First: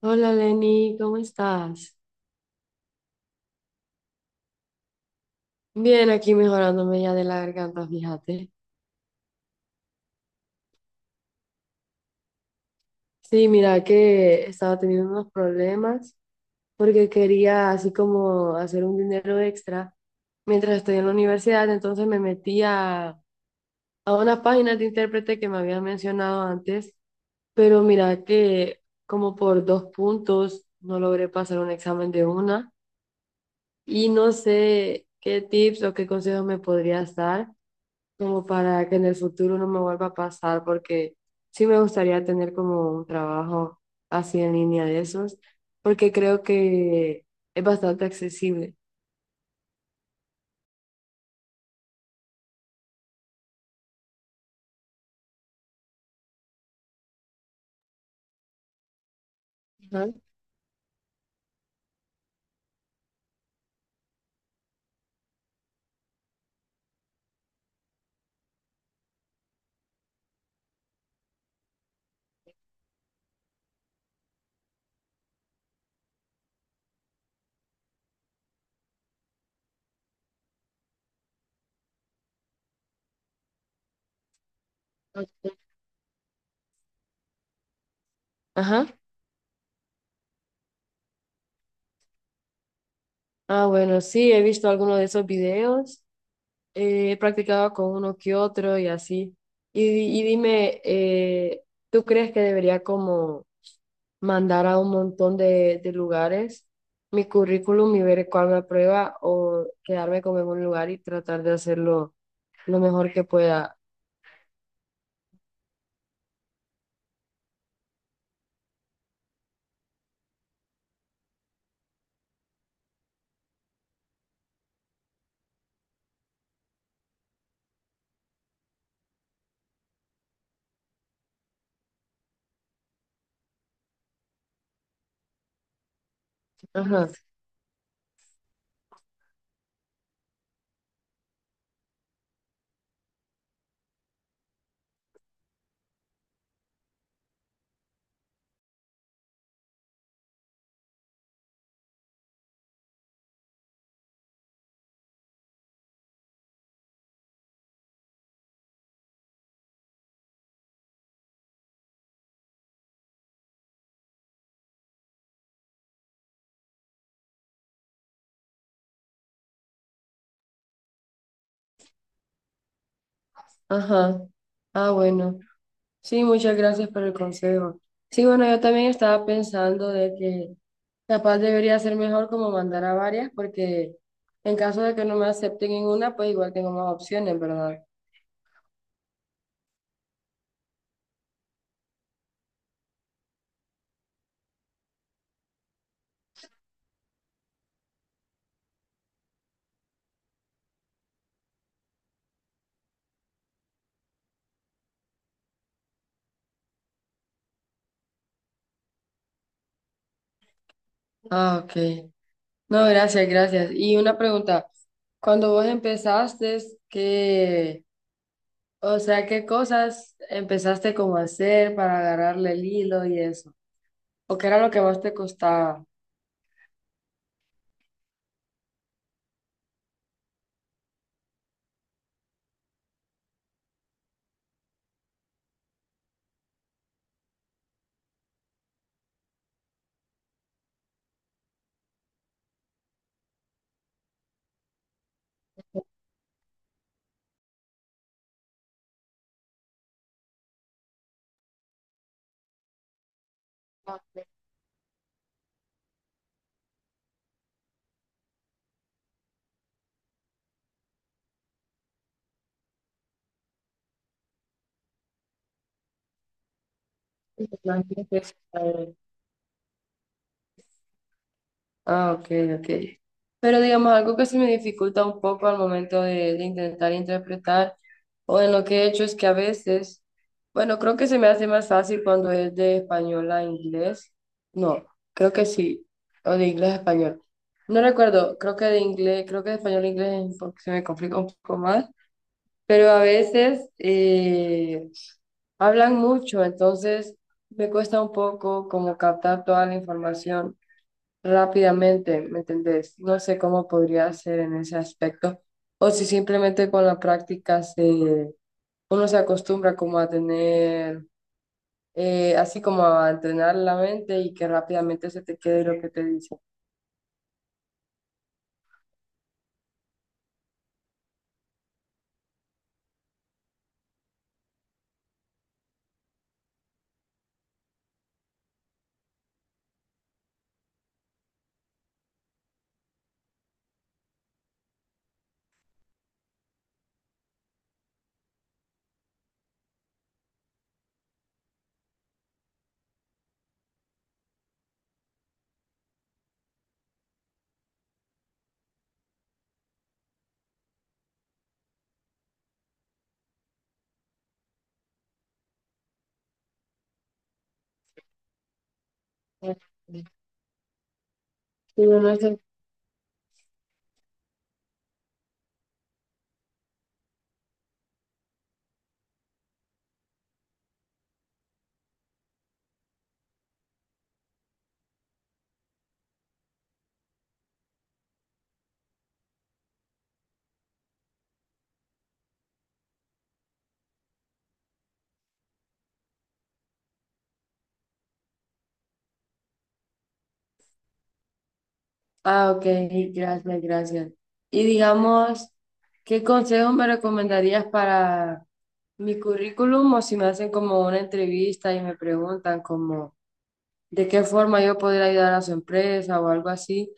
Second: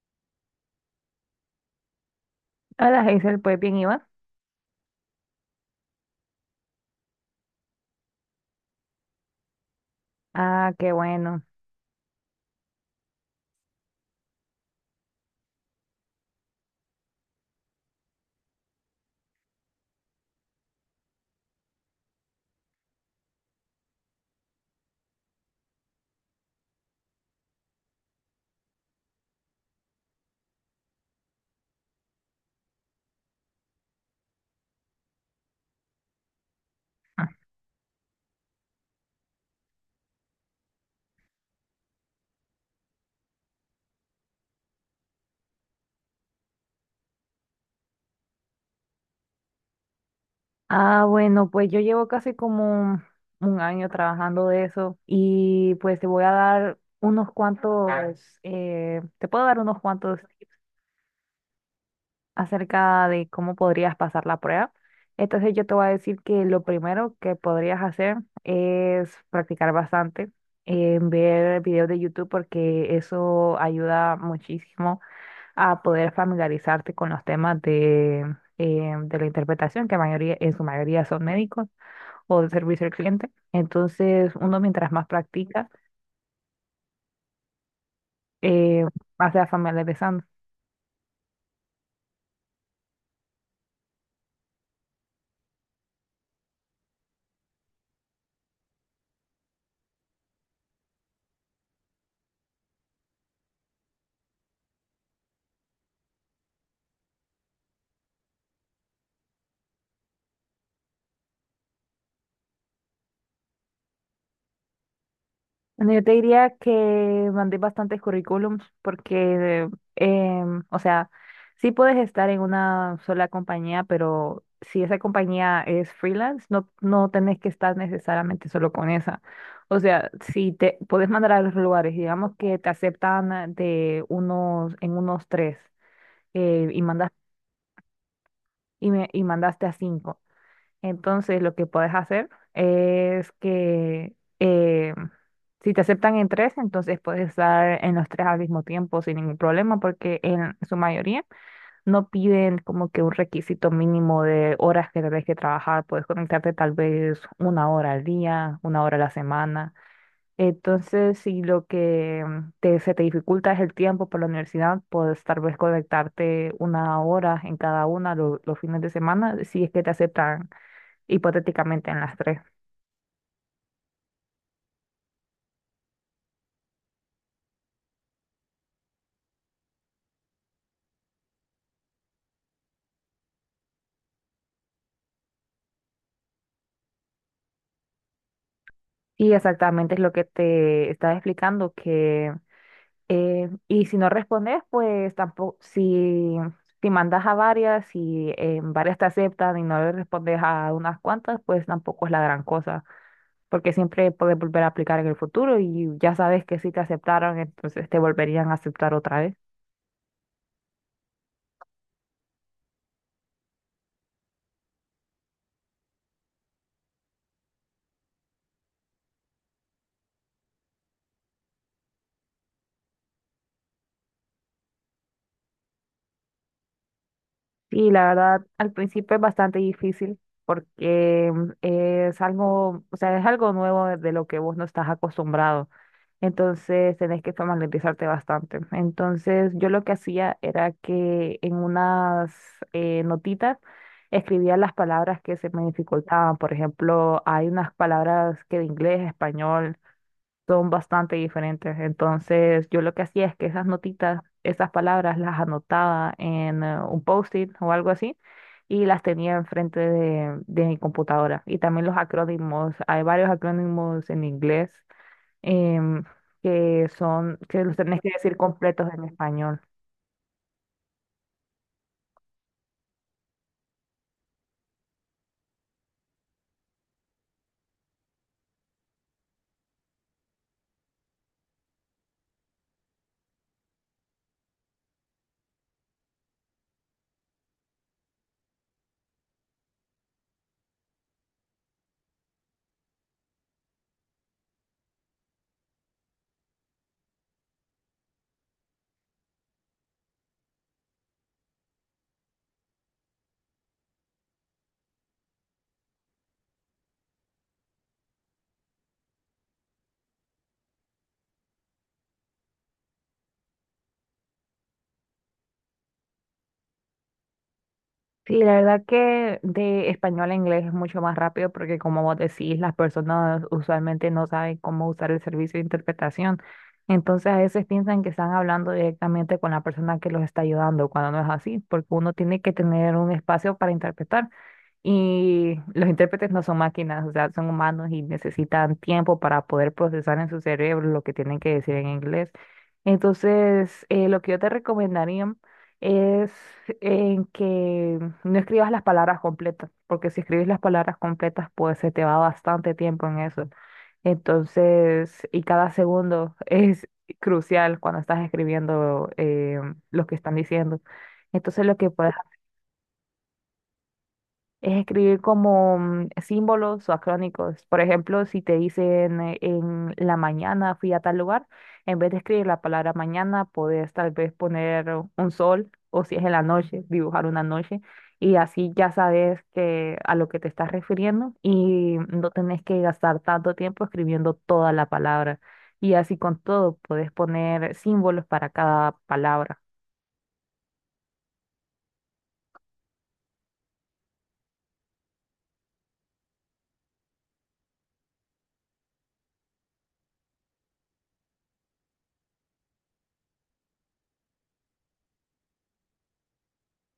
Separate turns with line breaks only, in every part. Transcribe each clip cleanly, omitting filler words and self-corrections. Hola Lenny, ¿cómo estás?
Hola, Hazel, pues bien, ¿y vas?
Bien, aquí mejorándome ya de la garganta, fíjate.
Ah, qué bueno.
Sí, mira que estaba teniendo unos problemas porque quería así como hacer un dinero extra mientras estoy en la universidad, entonces me metí a unas páginas de intérprete que me habían mencionado antes, pero mira que como por dos puntos no logré pasar un examen de una y no sé qué tips o qué consejos me podrías dar como para que en el futuro no me vuelva a pasar, porque sí me gustaría tener como un trabajo así en línea de esos, porque creo que es bastante accesible.
Ah, bueno, pues yo llevo casi como un año trabajando de eso y pues te voy a dar te puedo dar unos
Ajá.
cuantos tips acerca de cómo podrías pasar la prueba. Entonces yo te voy a decir que lo primero que podrías hacer es practicar bastante, ver videos de YouTube porque eso ayuda muchísimo a poder familiarizarte con los temas de la interpretación, que en su mayoría son médicos o de servicio al cliente. Entonces, uno mientras más practica, eh,
Ajá.
más se va familiarizando.
Ah, bueno, sí, he visto algunos de esos videos, he practicado con uno que otro y así. Y, y dime, ¿tú crees que debería como mandar a un montón de lugares mi currículum y ver cuál me aprueba o quedarme como en un lugar y tratar de hacerlo lo mejor que pueda?
Bueno, yo te diría que mandé bastantes currículums porque, o sea, sí puedes estar en una sola compañía, pero si esa compañía es freelance, no, no tenés que estar necesariamente solo con esa. O sea, si te puedes mandar a los lugares, digamos que te aceptan ah, de en unos tres, y
Ajá,
mandas, y mandaste a cinco. Entonces, lo que puedes hacer es que eh, si te aceptan en tres, entonces puedes estar en los tres al mismo tiempo sin ningún problema, porque en su mayoría no piden como que un requisito mínimo de horas que debes que trabajar. Puedes conectarte tal vez una hora al día, una hora a la semana. Entonces, si lo que se te dificulta es el tiempo por la universidad, puedes tal vez conectarte una hora en cada una los fines de semana, si es que te aceptan hipotéticamente en las tres.
ajá. Ah, bueno. Sí, muchas gracias por el consejo. Sí, bueno, yo también estaba pensando de que capaz debería ser mejor como mandar a varias porque en caso de que no me acepten en una, pues igual tengo más opciones, ¿verdad?
Sí, exactamente es lo que te estaba explicando, que y si no respondes, pues tampoco, si mandas a varias y en varias te aceptan y no le respondes a unas cuantas, pues tampoco es la gran cosa, porque siempre puedes volver a aplicar en el futuro y ya sabes que si te aceptaron, entonces te volverían a aceptar otra vez.
Ah, ok. No, gracias, gracias. Y una pregunta, cuando vos empezaste, ¿qué, o sea, qué cosas empezaste como a hacer para agarrarle el hilo y eso? ¿O qué era lo que más te costaba?
Y la verdad, al principio es bastante difícil porque es algo, o sea, es algo nuevo de lo que vos no estás acostumbrado. Entonces tenés que familiarizarte bastante. Entonces yo lo que hacía era que en unas notitas escribía las palabras que se me dificultaban. Por ejemplo, hay unas palabras que de inglés a español son bastante diferentes. Entonces yo lo que hacía es que esas
Ah,
notitas, esas palabras las anotaba en un post-it o algo así y las tenía enfrente de mi computadora. Y también los acrónimos. Hay varios acrónimos en inglés em, que son,
pues,
que
la
los tenés
gente,
que
pues,
decir
a
completos
ver.
en español.
Ah, ok, ok. Pero digamos, algo que se me dificulta un poco al momento de intentar interpretar o en lo que he hecho es que a veces, bueno, creo que se me hace más fácil cuando es de español a inglés. No, creo que sí, o de inglés a español. No recuerdo, creo que de inglés, creo que de español a inglés es porque se me complica un poco más, pero a veces hablan mucho, entonces me cuesta un poco como captar toda la información rápidamente, ¿me entendés? No sé cómo podría ser en ese aspecto. O si simplemente con la práctica uno se acostumbra como a tener, así como a entrenar la mente y que rápidamente se te quede lo que te dice.
Sí, la verdad que de español a inglés es mucho más rápido porque como vos decís, las personas usualmente no saben cómo usar el servicio de interpretación. Entonces a veces piensan que están hablando directamente con la persona que los está ayudando, cuando no es así, porque uno tiene que tener un espacio para interpretar. Y los intérpretes no son máquinas, o sea, son humanos y necesitan tiempo para poder procesar en su cerebro lo que tienen que decir en inglés. Entonces, lo que yo te recomendaría es en que no escribas las palabras completas, porque si escribes las palabras completas, pues se te va bastante tiempo en eso. Entonces, y cada segundo es crucial cuando estás escribiendo lo que están diciendo. Entonces, lo que
Pero
puedes
no sé.
es escribir como símbolos o acrónicos. Por ejemplo, si te dicen en la mañana fui a tal lugar, en vez de escribir la palabra mañana, puedes tal vez poner un sol o si es en la noche, dibujar una noche y así ya sabes que a lo que te estás refiriendo y no tenés que gastar tanto tiempo escribiendo toda la palabra. Y así con todo, puedes poner símbolos para cada palabra.
Ah, ok, gracias, gracias. Y digamos, ¿qué consejos me recomendarías para mi currículum o si me hacen como una entrevista y me preguntan como de qué forma yo podría ayudar a su empresa o algo así,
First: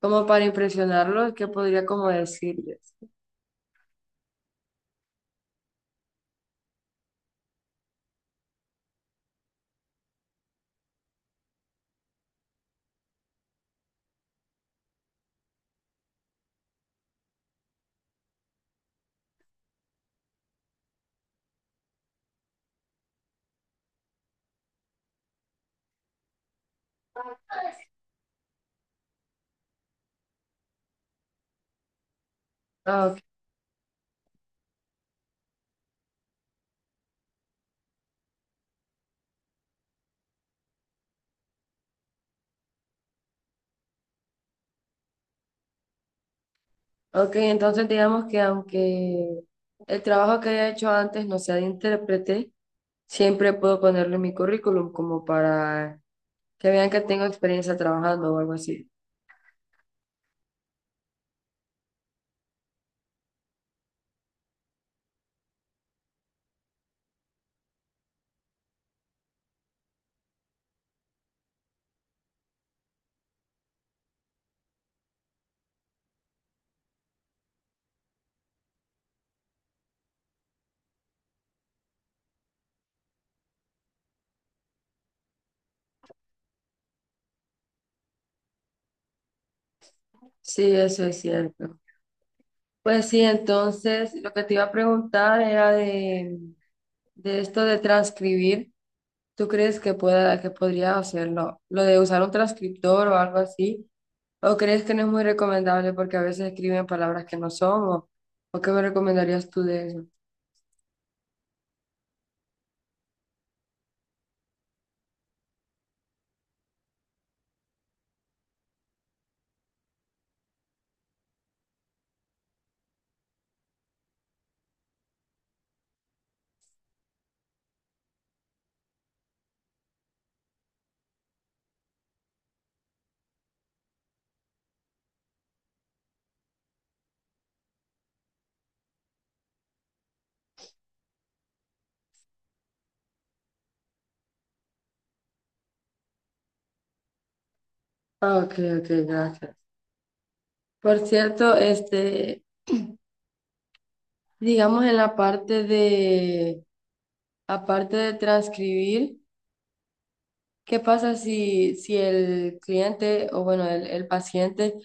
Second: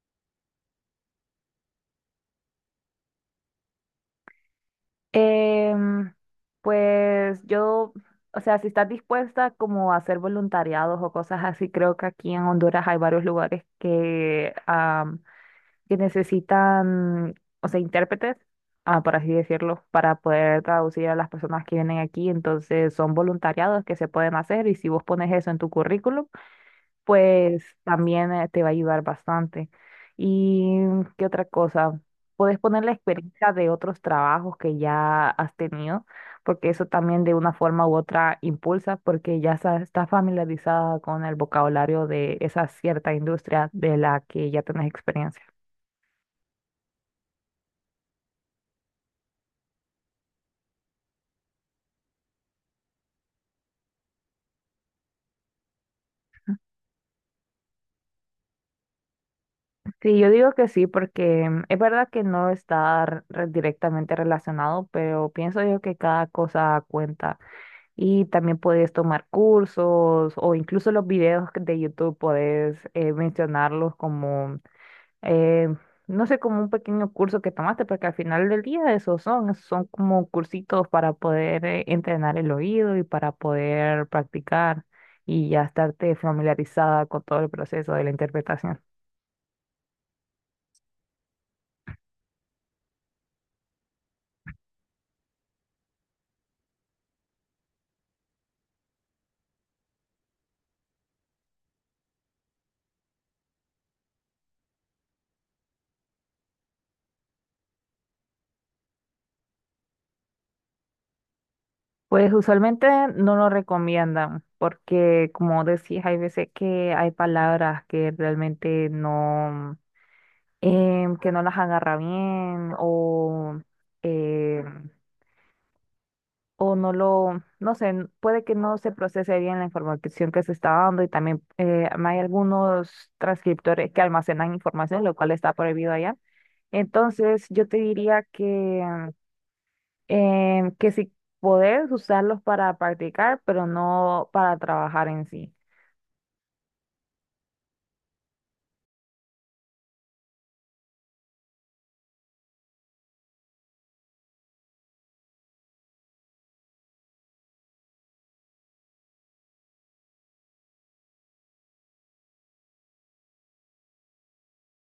como para impresionarlos, qué podría como decirles?
Em, pues yo, o sea, si estás dispuesta como a hacer voluntariados o cosas así, creo que aquí en Honduras hay varios lugares que, que necesitan, o sea, intérpretes, ah, por así decirlo, para poder traducir a las personas que vienen aquí. Entonces son voluntariados que se pueden hacer y si vos pones eso en tu currículum, pues también te va a ayudar bastante. ¿Y qué otra cosa? Puedes poner la
Ah, ok.
experiencia de otros trabajos que ya has tenido, porque eso también de una forma u otra impulsa, porque estás familiarizada con el vocabulario de esa cierta industria de la que ya tenés experiencia.
Ok, entonces digamos que aunque el trabajo que haya hecho antes no sea de intérprete, siempre puedo ponerlo en mi currículum como para que vean que tengo experiencia trabajando o algo así.
Sí, yo digo que sí, porque es verdad que no está directamente relacionado, pero pienso yo que cada cosa cuenta. Y también puedes tomar cursos o incluso los videos de YouTube puedes mencionarlos como, eh, no sé, como un pequeño curso que tomaste, porque al final del día esos son, son como cursitos para poder entrenar el oído y para poder practicar y ya estarte familiarizada con todo el proceso de la interpretación.
Sí, eso es cierto. Pues sí, entonces lo que te iba a preguntar era de esto de transcribir. ¿Tú crees que pueda, que podría hacerlo? Lo de usar un transcriptor o algo así. ¿O crees que no es muy recomendable porque a veces escriben palabras que no son? ¿O qué me recomendarías tú de eso?
Pues usualmente no lo recomiendan porque, como decías, hay veces que hay palabras que realmente que no las agarra bien o, em, o no lo, no sé, puede que no se procese bien la información que se está dando y también hay algunos transcriptores que almacenan información, lo cual está prohibido allá. Entonces, yo te diría que, que si podés usarlos para practicar, pero no para trabajar en sí.
Ah, ok, ok, gracias. Por cierto, este, digamos en la parte aparte de transcribir, ¿qué pasa si el cliente o bueno, el paciente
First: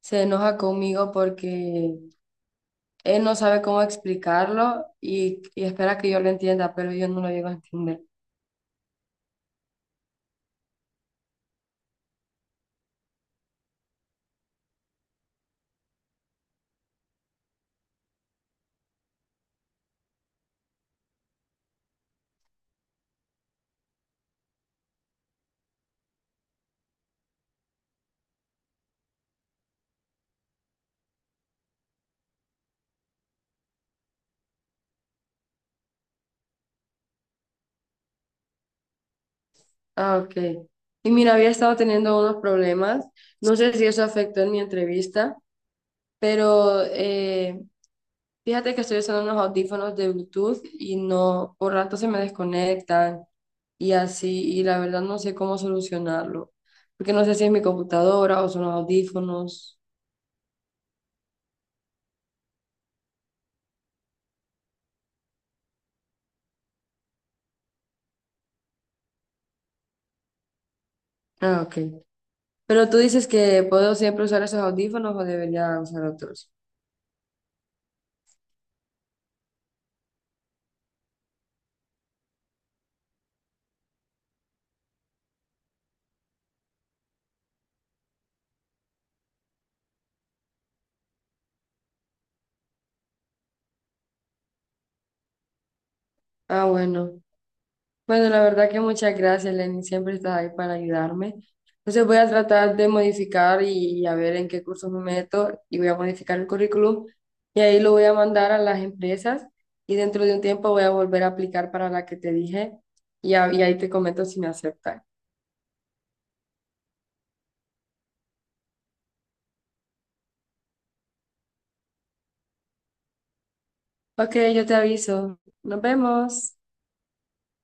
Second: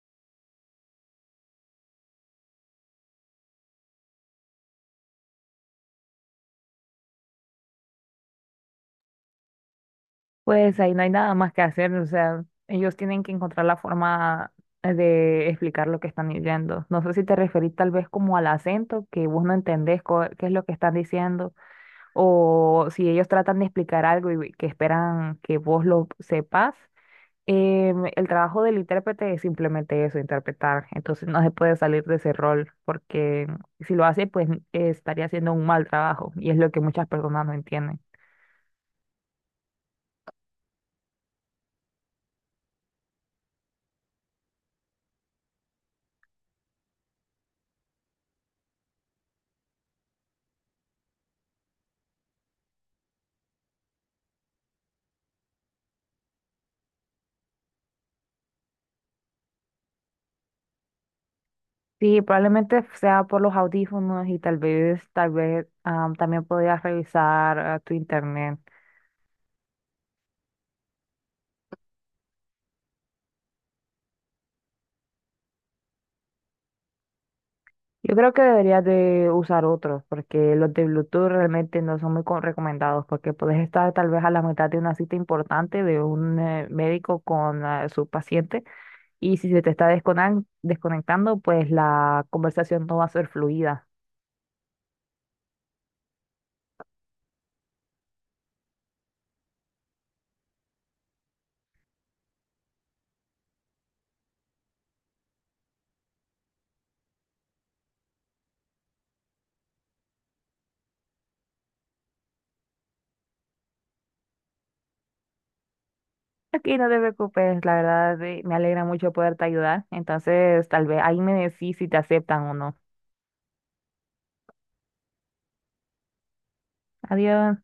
se enoja conmigo porque él no sabe cómo explicarlo y espera que yo lo entienda, pero yo no lo llego a entender.
Pues ahí no hay nada más que hacer, o sea, ellos tienen que encontrar la forma de explicar lo que están diciendo. No sé si te referís tal vez como al acento, que vos no entendés qué es lo que están diciendo, o si ellos tratan de explicar algo y que esperan que vos lo sepas. El trabajo del intérprete es simplemente eso, interpretar. Entonces no se puede salir de ese rol, porque si lo hace, pues estaría haciendo un mal trabajo, y es lo que muchas personas no entienden.
Ah, ok. Y mira, había estado teniendo unos problemas. No sé si eso afectó en mi entrevista, pero fíjate que estoy usando unos audífonos de Bluetooth y no, por rato se me desconectan y así, y la verdad no sé cómo solucionarlo, porque no sé si es mi computadora o son los audífonos.
Sí, probablemente sea por los audífonos y tal vez también podrías revisar ah, tu internet.
Ah, ok. Pero tú dices que puedo siempre usar esos audífonos o debería usar otros.
Yo creo que deberías de usar otros porque los de Bluetooth realmente no son muy recomendados porque puedes estar tal vez a la mitad de una cita importante de un médico con ah, su paciente y si se te está desconectando, pues la conversación no va a ser fluida.
Ah, bueno. Bueno, la verdad que muchas gracias, Lenny. Siempre estás ahí para ayudarme. Entonces voy a tratar de modificar y a ver en qué cursos me meto y voy a modificar el currículum y ahí lo voy a mandar a las empresas y dentro de un tiempo voy a volver a aplicar para la que te dije y, y ahí te comento si me aceptan.
Aquí no te preocupes, la verdad me alegra mucho poderte ayudar. Entonces, tal vez ahí me decís si te aceptan o no.
Ok, yo te aviso. Nos vemos.
Adiós.